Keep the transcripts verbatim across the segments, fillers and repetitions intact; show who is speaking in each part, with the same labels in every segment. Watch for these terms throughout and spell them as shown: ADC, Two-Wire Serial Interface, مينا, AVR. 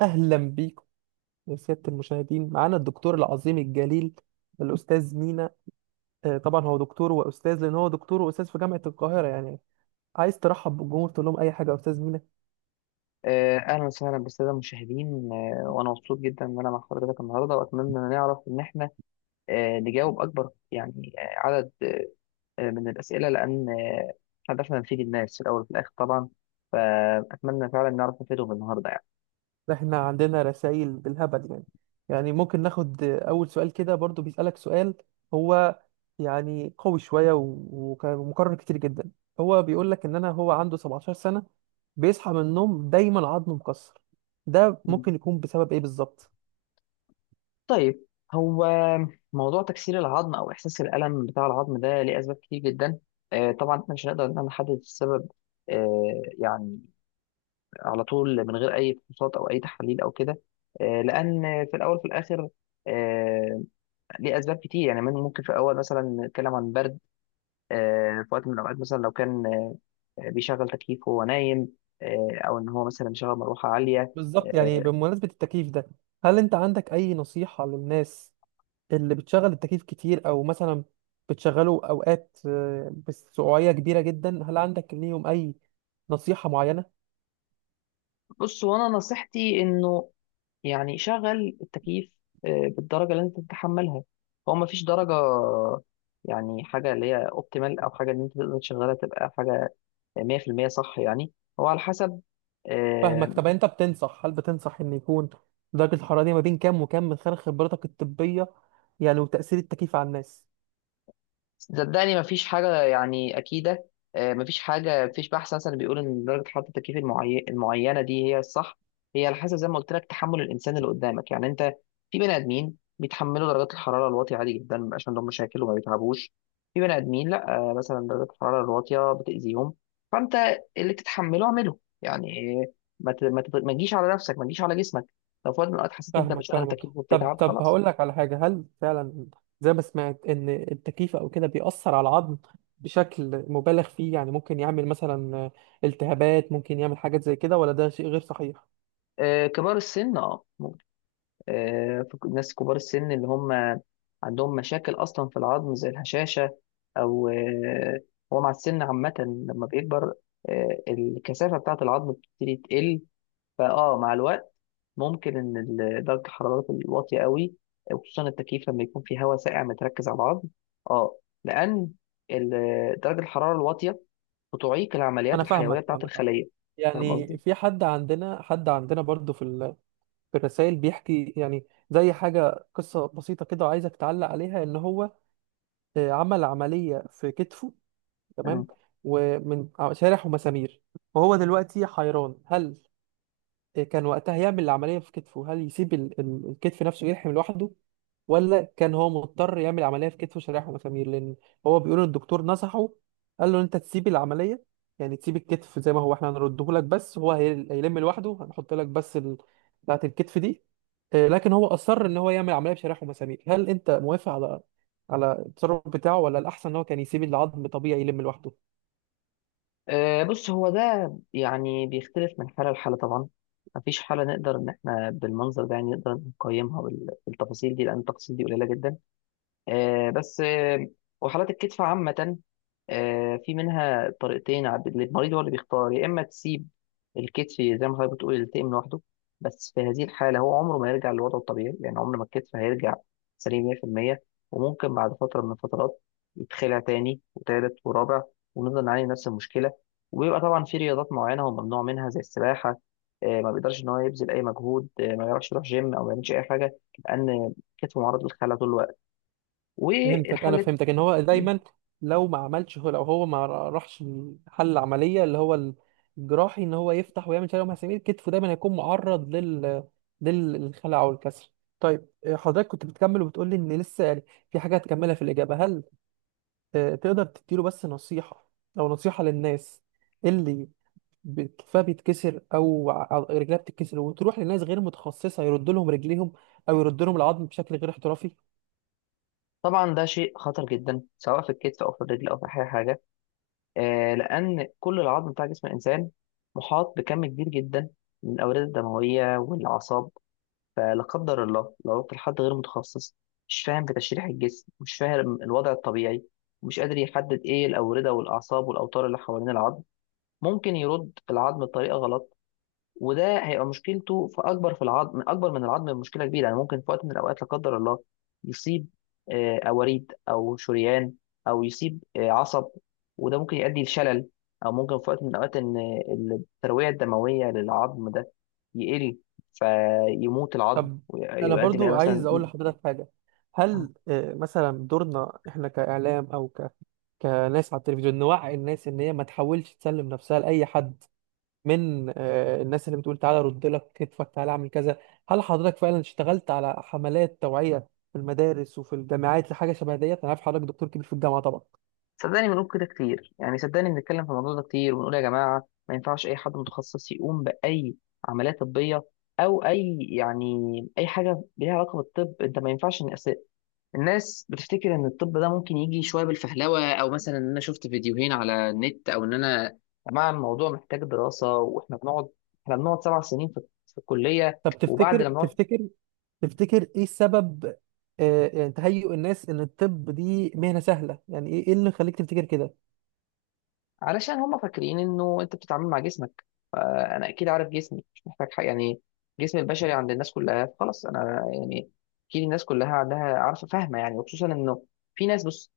Speaker 1: اهلا بيكم يا سياده المشاهدين، معانا الدكتور العظيم الجليل الاستاذ مينا. آه، طبعا هو دكتور واستاذ لان هو دكتور واستاذ في جامعه القاهره يعني. عايز ترحب بالجمهور، تقول لهم اي حاجه يا استاذ مينا؟
Speaker 2: آه، أهلا وسهلا بالسادة المشاهدين، آه، وأنا مبسوط جدا إن أنا مع حضرتك النهاردة، وأتمنى إن نعرف إن إحنا آه، نجاوب أكبر، يعني آه، عدد آه، من الأسئلة، لأن آه، هدفنا نفيد الناس في الأول وفي الآخر طبعا. فأتمنى فعلا نعرف نفيدهم النهاردة يعني.
Speaker 1: ده احنا عندنا رسائل بالهبل يعني. يعني ممكن ناخد آه، اول سؤال كده؟ برضو بيسالك سؤال، هو يعني قوي شويه و- وك- ومكرر كتير جدا. هو بيقول لك ان انا هو عنده سبعة عشر سنه، بيصحى من النوم دايما عضمه مكسر، ده
Speaker 2: مم.
Speaker 1: ممكن يكون بسبب ايه بالظبط؟
Speaker 2: طيب، هو موضوع تكسير العظم أو إحساس الألم بتاع العظم ده ليه أسباب كتير جدا. آه، طبعا إحنا مش هنقدر إن إحنا نحدد السبب آه، يعني على طول من غير اي فحوصات او اي تحاليل او كده. آه، لان في الاول في الاخر آه، ليه اسباب كتير يعني من- ممكن في الاول مثلا نتكلم عن برد. آه، في وقت من الاوقات مثلا لو كان آه، بيشغل تكييف وهو نايم، آه، او ان هو مثلا مشغل مروحه عاليه.
Speaker 1: بالظبط. يعني
Speaker 2: آه،
Speaker 1: بمناسبة التكييف ده، هل انت عندك اي نصيحة للناس اللي بتشغل التكييف كتير، او مثلا بتشغله اوقات آه، بسعوعية كبيرة جدا؟ هل عندك ليهم اي نصيحة معينة؟
Speaker 2: بص وانا نصيحتي انه يعني شغل التكييف آه، بالدرجه اللي انت تتحملها. هو ما فيش درجه يعني، حاجه اللي هي اوبتيمال او حاجه ان انت تقدر تشغلها تبقى حاجه مية في المية صح يعني. هو على حسب. آه،
Speaker 1: فاهمك. طب انت بتنصح، هل بتنصح ان يكون درجة الحرارة دي ما بين كام وكام، من خلال خبرتك الطبية يعني، وتأثير التكييف على الناس؟
Speaker 2: صدقني مفيش حاجة يعني أكيدة. آه، مفيش حاجة، مفيش بحث مثلا بيقول إن درجة حرارة التكييف المعي- المعينة دي هي الصح. هي على حسب زي ما قلت لك تحمل الإنسان اللي قدامك. يعني أنت، في بني آدمين بيتحملوا درجات الحرارة الواطية عادي جدا، مبيبقاش عندهم مشاكل وما بيتعبوش. في بني آدمين لأ، آه، مثلا درجات الحرارة الواطية بتأذيهم. فأنت اللي تتحمله اعمله يعني. آه، ما ت- ما ت- ما تجيش على نفسك، ما تجيش على جسمك. لو في وقت من الأوقات حسيت إن أنت
Speaker 1: فاهمك
Speaker 2: بتشغل
Speaker 1: فاهمك
Speaker 2: التكييف
Speaker 1: طب
Speaker 2: وبتتعب،
Speaker 1: طب
Speaker 2: خلاص.
Speaker 1: هقول لك على حاجة. هل فعلا زي ما سمعت ان التكييف او كده بيأثر على العظم بشكل مبالغ فيه؟ يعني ممكن يعمل مثلا التهابات، ممكن يعمل حاجات زي كده، ولا ده شيء غير صحيح؟
Speaker 2: آه، كبار السن اه ممكن. آه، في ناس كبار السن اللي هم عندهم مشاكل اصلا في العظم زي الهشاشه، او آه، هو مع السن عامه لما بيكبر آه، الكثافه بتاعه العظم بتبتدي تقل. فاه مع الوقت ممكن ان ال- درجه الحراره الواطيه قوي، وخصوصا التكييف لما يكون في هواء ساقع متركز على العظم. اه، لان ال- درجه الحراره الواطيه بتعيق
Speaker 1: انا
Speaker 2: العمليات الحيويه
Speaker 1: فاهمك
Speaker 2: بتاعه
Speaker 1: فاهمك عمد.
Speaker 2: الخليه. فاهم
Speaker 1: يعني
Speaker 2: قصدي؟
Speaker 1: في حد عندنا، حد عندنا برضو في ال... في الرسائل بيحكي يعني زي حاجة، قصة بسيطة كده وعايزك تعلق عليها. ان هو آه، عمل عملية في كتفه، تمام، ومن ع- شارح ومسامير، وهو دلوقتي حيران. هل كان وقتها يعمل العملية في كتفه؟ هل يسيب ال- ال- الكتف نفسه يلحم لوحده، ولا كان هو مضطر يعمل عملية في كتفه شرايح ومسامير؟ لأن هو بيقول إن الدكتور نصحه، قال له إن أنت تسيب العملية، يعني تسيب الكتف زي ما هو، إحنا هنرده لك بس، هو هي- هيلم لوحده، هنحط لك بس ال... بتاعة الكتف دي، آه، لكن هو أصر إن هو يعمل عملية بشرايح ومسامير. هل أنت موافق على على التصرف بتاعه، ولا الأحسن إن هو كان يسيب العظم طبيعي يلم لوحده؟
Speaker 2: آه، بص هو ده يعني بيختلف من حالة لحالة طبعا. مفيش حالة نقدر إن إحنا بالمنظر ده يعني نقدر نقيمها بال- بالتفاصيل دي، لأن التفاصيل دي قليلة جدا. آه، بس آه، وحالات الكتف عامة آه، في منها طريقتين. عب- المريض هو اللي بيختار، يا إما تسيب الكتف زي ما حضرتك بتقول يلتئم لوحده. بس في هذه الحالة هو عمره ما يرجع لوضعه الطبيعي، يعني عمر ما الكتف هيرجع سليم مية في المية، وممكن بعد فترة من الفترات يتخلع تاني وتالت ورابع، ونفضل نعاني من نفس المشكلة. وبيبقى طبعا في رياضات معينة هو ممنوع منها زي السباحة. آه، ما بيقدرش إن هو يبذل أي مجهود، آه، ما يعرفش يروح جيم أو ما يعملش أي حاجة، لأن كتفه معرض للخلع طول الوقت.
Speaker 1: فهمتك انا
Speaker 2: والحل،
Speaker 1: فهمتك ان هو دايما، لو ما عملش هو لو هو ما راحش حل العمليه اللي هو الجراحي، ان هو يفتح ويعمل شلل مسامير كتفه، دايما هيكون معرض لل للخلع او الكسر. طيب، آه، حضرتك كنت بتكمل وبتقول لي ان لسه يعني في حاجه هتكملها في الاجابه. هل آه، تقدر تديله بس نصيحه، او نصيحه للناس اللي ب- كتفها بيتكسر، او ع- أو رجلها بتتكسر، وتروح لناس غير متخصصه يرد لهم رجليهم، او يرد لهم العظم بشكل غير احترافي؟
Speaker 2: طبعا ده شيء خطر جدا سواء في الكتف او في الرجل او في اي حاجه. آه لان كل العظم بتاع جسم الانسان محاط بكم كبير جدا من الاوردة الدمويه والاعصاب. فلا قدر الله لو رحت لحد غير متخصص، مش فاهم في تشريح الجسم، مش فاهم الوضع الطبيعي، مش قادر يحدد ايه الاورده والاعصاب والاوتار اللي حوالين العظم، ممكن يرد العظم بطريقه غلط، وده هيبقى مشكلته في اكبر في العظم اكبر من العظم بمشكله كبيره يعني. ممكن في وقت من الاوقات لا قدر الله يصيب آه، اوريد او شريان، او يصيب آه، عصب، وده ممكن يؤدي لشلل. او ممكن في وقت من الاوقات ان آه، الترويه الدمويه للعظم ده يقل، فيموت العظم
Speaker 1: طب انا
Speaker 2: ويؤدي لإيه
Speaker 1: برضو
Speaker 2: مثلا.
Speaker 1: عايز اقول لحضرتك حاجه. هل آه، مثلا دورنا احنا كاعلام او ك... كناس على التلفزيون، نوعي الناس ان هي ما تحاولش تسلم نفسها لاي حد من آه، الناس اللي بتقول تعالى رد لك كتفك، تعالى اعمل كذا؟ هل حضرتك فعلا اشتغلت على حملات توعيه في المدارس وفي الجامعات لحاجه شبه ديت؟ انا عارف حضرتك دكتور كبير في الجامعه طبعا.
Speaker 2: صدقني بنقول كده كتير يعني، صدقني بنتكلم في الموضوع ده كتير وبنقول يا جماعة، ما ينفعش أي حد متخصص يقوم بأي عملية طبية، أو أي يعني أي حاجة ليها علاقة بالطب. أنت ما ينفعش إن أس- الناس بتفتكر إن الطب ده ممكن يجي شوية بالفهلوة، أو مثلا إن أنا شفت فيديوهين على النت، أو إن أنا، يا جماعة الموضوع محتاج دراسة. وإحنا بنقعد، إحنا بنقعد سبع سنين في في الكلية،
Speaker 1: طب
Speaker 2: وبعد
Speaker 1: تفتكر
Speaker 2: لما نقعد
Speaker 1: تفتكر تفتكر ايه السبب؟ آه، يعني تهيؤ الناس ان الطب دي مهنه سهله، يعني ايه إيه اللي خليك تفتكر كده؟
Speaker 2: علشان هم فاكرين إنه أنت بتتعامل مع جسمك. انا اكيد عارف جسمي، مش محتاج حاجه يعني. جسم البشري عند الناس كلها خلاص، انا يعني اكيد الناس كلها عندها عارفه فاهمه يعني، وخصوصا انه في ناس. بص،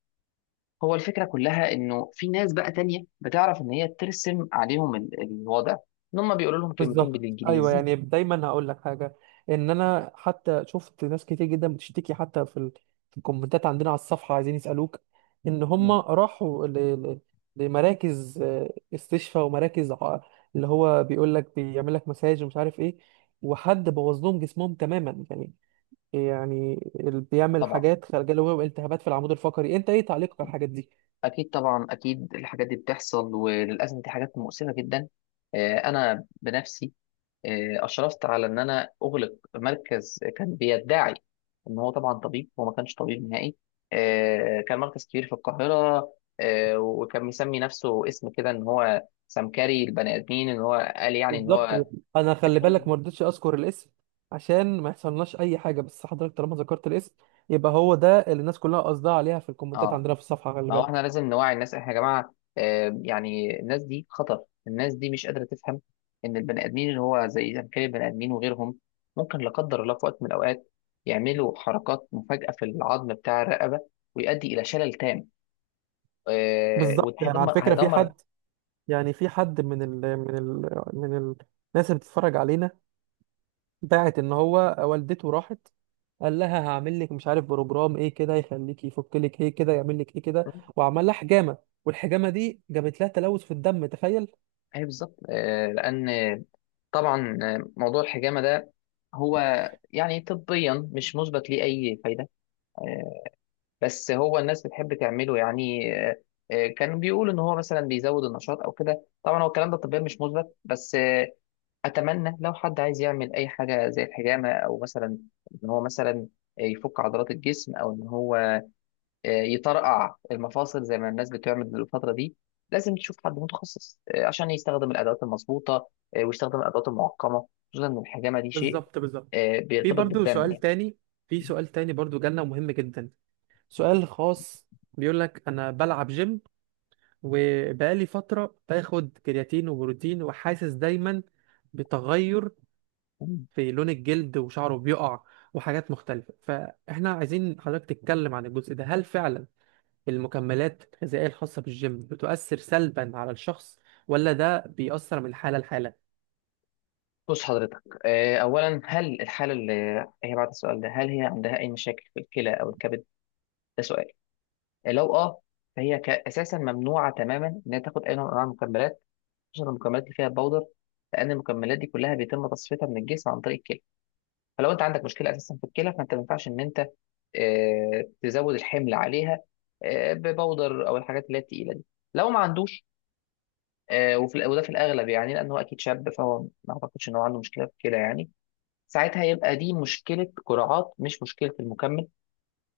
Speaker 2: هو الفكره كلها انه في ناس بقى تانية بتعرف ان هي ترسم عليهم ال- الوضع، ان هم بيقولوا لهم كلمتين
Speaker 1: بالظبط، ايوه.
Speaker 2: بالانجليزي.
Speaker 1: يعني دايما هقول لك حاجه، ان انا حتى شفت ناس كتير جدا بتشتكي، حتى في ال- في الكومنتات عندنا على الصفحه، عايزين يسالوك ان هم
Speaker 2: مم.
Speaker 1: راحوا ل... ل... لمراكز آه، استشفاء، ومراكز ع- اللي هو بيقول لك بيعمل لك مساج ومش عارف ايه، وحد بوظ لهم جسمهم تماما يعني. يعني اللي بيعمل
Speaker 2: طبعا
Speaker 1: حاجات خارجه له التهابات في العمود الفقري، انت ايه تعليقك على الحاجات دي؟
Speaker 2: اكيد، طبعا اكيد الحاجات دي بتحصل، وللاسف دي حاجات مؤسفه جدا. آه، انا بنفسي آه، اشرفت على ان انا اغلق مركز كان بيدعي ان هو طبعا طبيب. هو ما كانش طبيب نهائي. آه، كان مركز كبير في القاهره، آه، وكان مسمي نفسه اسم كده، ان هو سمكري البني ادمين، ان هو قال يعني ان
Speaker 1: بالظبط.
Speaker 2: هو
Speaker 1: انا خلي
Speaker 2: بياخد.
Speaker 1: بالك ما رضيتش اذكر الاسم عشان ما يحصلناش اي حاجه، بس حضرتك طالما ذكرت الاسم، يبقى هو ده اللي الناس كلها قصدها عليها في الكومنتات
Speaker 2: اه،
Speaker 1: عندنا في الصفحه، خلي
Speaker 2: ما هو
Speaker 1: بالك.
Speaker 2: احنا لازم نوعي الناس. احنا يا جماعه آه، يعني الناس دي خطر، الناس دي مش قادره تفهم ان البني ادمين اللي هو زي زمكري البني ادمين وغيرهم ممكن لا قدر الله في وقت من الاوقات يعملوا حركات مفاجئه في العظم بتاع الرقبه، ويؤدي الى شلل تام. آه،
Speaker 1: بالظبط.
Speaker 2: وده
Speaker 1: يعني على
Speaker 2: هيدمر
Speaker 1: فكره، في
Speaker 2: هيدمر
Speaker 1: حد يعني في حد من ال من ال من ال- الناس اللي بتتفرج علينا، باعت ان هو والدته راحت، قال لها هعمل لك مش عارف بروجرام ايه كده، يخليك يفك لك ايه كده، يعمل لك ايه كده، وعمل لها حجامه، والحجامه دي جابت لها تلوث في الدم، تخيل.
Speaker 2: اي بالظبط. آه، لان طبعا آه، موضوع الحجامه ده، هو يعني طبيا مش مثبت ليه اي فايده. آه، بس هو الناس بتحب تعمله يعني. آه، آه، كانوا بيقولوا ان هو مثلا بيزود النشاط او كده، طبعا هو الكلام ده طبيا مش مثبت. بس آه، اتمنى لو حد عايز يعمل اي حاجه زي الحجامه، او مثلا ان هو مثلا يفك عضلات الجسم، او ان هو آه، يطرقع المفاصل زي ما الناس بتعمل الفتره دي، لازم تشوف حد متخصص آه، عشان يستخدم الادوات المظبوطه، آه، ويستخدم الادوات المعقمه، خصوصا ان الحجامه دي شيء
Speaker 1: بالظبط، بالظبط.
Speaker 2: آه،
Speaker 1: في
Speaker 2: بيرتبط
Speaker 1: برضو
Speaker 2: بالدم
Speaker 1: سؤال تاني في سؤال تاني برضو جالنا مهم جدا، سؤال خاص. بيقول لك انا بلعب جيم، وبقالي فترة باخد كرياتين وبروتين، وحاسس دايما بتغير
Speaker 2: يعني.
Speaker 1: في لون الجلد وشعره بيقع وحاجات مختلفة. فاحنا عايزين حضرتك تتكلم عن الجزء ده. هل فعلا المكملات الغذائية الخاصة بالجيم بتؤثر سلبا على الشخص، ولا ده بيأثر من حالة لحالة؟
Speaker 2: بص حضرتك، آه، أولا هل الحالة اللي هي بعد السؤال ده، هل هي عندها أي مشاكل في الكلى أو الكبد؟ ده سؤال. آه، لو أه فهي ك- أساسا ممنوعة تماما إنها تاخد أي نوع من أنواع المكملات، خصوصا المكملات اللي فيها باودر، لأن المكملات دي كلها بيتم تصفيتها من الجسم عن طريق الكلى. فلو أنت عندك مشكلة أساسا في الكلى، فأنت ما ينفعش إن أنت آه، تزود الحمل عليها آه، بباودر أو الحاجات اللي هي التقيلة دي. لو ما عندوش آه، وفي وده في الأغلب يعني، لأن هو أكيد شاب، فهو ما أعتقدش إن هو عنده مشكلة في الكلى يعني. ساعتها يبقى دي مشكلة قراءات مش مشكلة المكمل.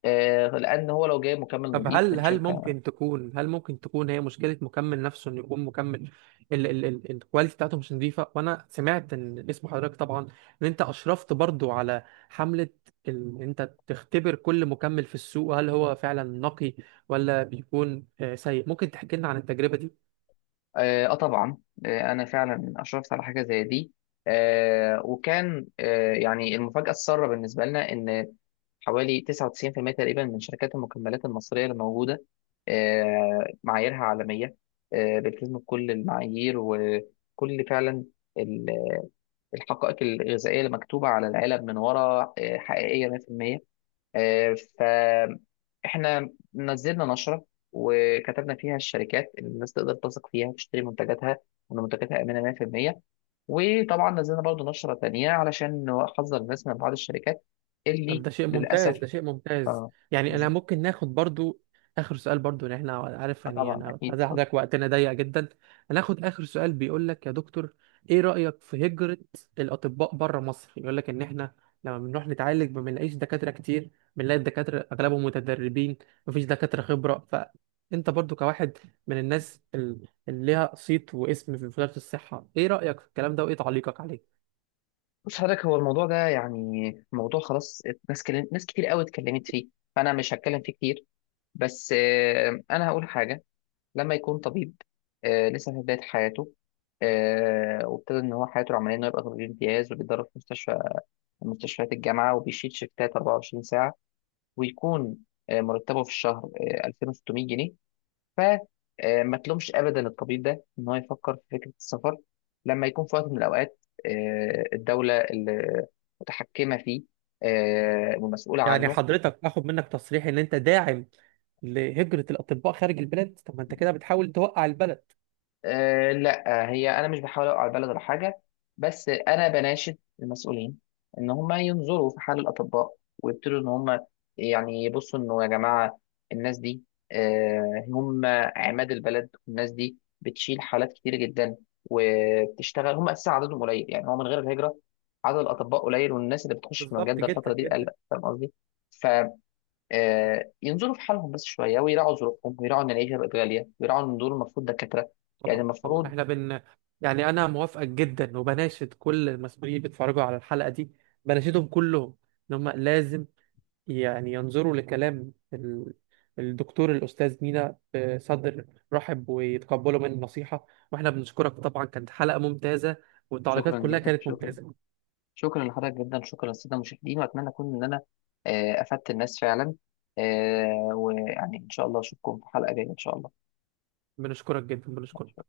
Speaker 2: آه لأن هو لو جايب مكمل
Speaker 1: طب،
Speaker 2: نظيف
Speaker 1: هل
Speaker 2: من
Speaker 1: هل
Speaker 2: شركة.
Speaker 1: ممكن تكون هل ممكن تكون هي مشكله مكمل نفسه، انه يكون مكمل ال ال ال الكواليتي بتاعته مش نظيفه؟ وانا سمعت ان اسم حضرتك طبعا، ان انت اشرفت برضو على حمله، ان انت تختبر كل مكمل في السوق هل هو فعلا نقي ولا بيكون آه، سيء. ممكن تحكي لنا عن التجربه دي؟
Speaker 2: آه, آه طبعا، آه أنا فعلا أشرفت على حاجة زي دي. آه وكان آه يعني المفاجأة السارة بالنسبة لنا، إن حوالي تسعة وتسعين في المية تقريبا من شركات المكملات المصرية اللي موجودة آه معاييرها عالمية، آه بتلتزم بكل المعايير، وكل فعلا ال- الحقائق الغذائية اللي مكتوبة على العلب من ورا آه حقيقية مية في المية. فاحنا نزلنا نشرة وكتبنا فيها الشركات اللي الناس تقدر تثق فيها تشتري منتجاتها، وان منتجاتها امنه مية في المية. وطبعا نزلنا برضو نشرة تانية علشان نحذر الناس من بعض الشركات
Speaker 1: طب
Speaker 2: اللي
Speaker 1: ده شيء
Speaker 2: للأسف.
Speaker 1: ممتاز، ده شيء ممتاز.
Speaker 2: اه
Speaker 1: يعني انا
Speaker 2: بز-
Speaker 1: ممكن ناخد برضو اخر سؤال برضو، لان احنا عارف
Speaker 2: آه
Speaker 1: يعني
Speaker 2: طبعا
Speaker 1: انا
Speaker 2: أكيد،
Speaker 1: عايز
Speaker 2: اتفضل.
Speaker 1: حضرتك، وقتنا ضيق جدا. هناخد اخر سؤال. بيقول لك يا دكتور، ايه رأيك في هجرة الاطباء بره مصر؟ يقول لك ان احنا لما بنروح نتعالج ما بنلاقيش دكاترة كتير، بنلاقي الدكاترة اغلبهم متدربين، مفيش دكاترة خبرة. فانت برضو كواحد من الناس ال- اللي ليها صيت واسم في وزارة الصحة، ايه رأيك في الكلام ده وايه تعليقك عليه؟
Speaker 2: بص حضرتك، هو الموضوع ده يعني موضوع خلاص، ناس كلم... ناس كتير قوي اتكلمت فيه، فأنا مش هتكلم فيه كتير. بس آه أنا هقول حاجة. لما يكون طبيب آه، لسه في بداية حياته، آه، وابتدى إن هو حياته العملية إنه يبقى طبيب امتياز، وبيتدرب في مستشفى من مستشفيات الجامعة، وبيشيل شيفتات 24 ساعة، ويكون آه، مرتبه في الشهر آه، ألفين وستمائة جنيه. ف آه، ما تلومش أبدا الطبيب ده إن هو يفكر في فكرة السفر، لما يكون في وقت من الأوقات آه، الدولة اللي متحكمة فيه آه، ومسؤولة
Speaker 1: يعني
Speaker 2: عنه.
Speaker 1: حضرتك اخد منك تصريح ان انت داعم لهجرة الاطباء خارج البلاد؟ طب ما انت كده بتحاول توقع البلد.
Speaker 2: أه لا، هي انا مش بحاول اوقع البلد ولا حاجه، بس انا بناشد المسؤولين ان هم ينظروا في حال الاطباء، ويبتدوا ان هم يعني يبصوا انه يا جماعه الناس دي أه هم عماد البلد، والناس دي بتشيل حالات كتير جدا وبتشتغل. هم اساسا عددهم قليل، يعني هو من غير الهجره عدد الاطباء قليل، والناس اللي بتخش في المجال
Speaker 1: بالظبط
Speaker 2: ده
Speaker 1: جدا
Speaker 2: الفتره دي قل.
Speaker 1: جدا.
Speaker 2: فاهم قصدي؟ آه، ينظروا في حالهم بس شويه، ويراعوا ظروفهم، ويراعوا ان العيشه بقت غاليه، ويراعوا ان دول المفروض دكاتره، يعني
Speaker 1: طبعا، طبعا،
Speaker 2: المفروض.
Speaker 1: احنا بن يعني انا موافقك جدا، وبناشد كل المسؤولين اللي بيتفرجوا على الحلقة دي، بناشدهم كلهم ان هم لازم يعني ينظروا لكلام ال... الدكتور الاستاذ مينا بصدر رحب، ويتقبلوا من النصيحة. واحنا بنشكرك طبعا، كانت حلقة ممتازة والتعليقات
Speaker 2: شكرا
Speaker 1: كلها
Speaker 2: جدا،
Speaker 1: كانت
Speaker 2: شكرا،
Speaker 1: ممتازة.
Speaker 2: شكرا لحضرتك جدا، شكرا للساده المشاهدين، واتمنى اكون ان انا آه، افدت الناس فعلا، آه، ويعني ان شاء الله اشوفكم في حلقه جايه ان شاء الله.
Speaker 1: بنشكرك جدا، بنشكرك.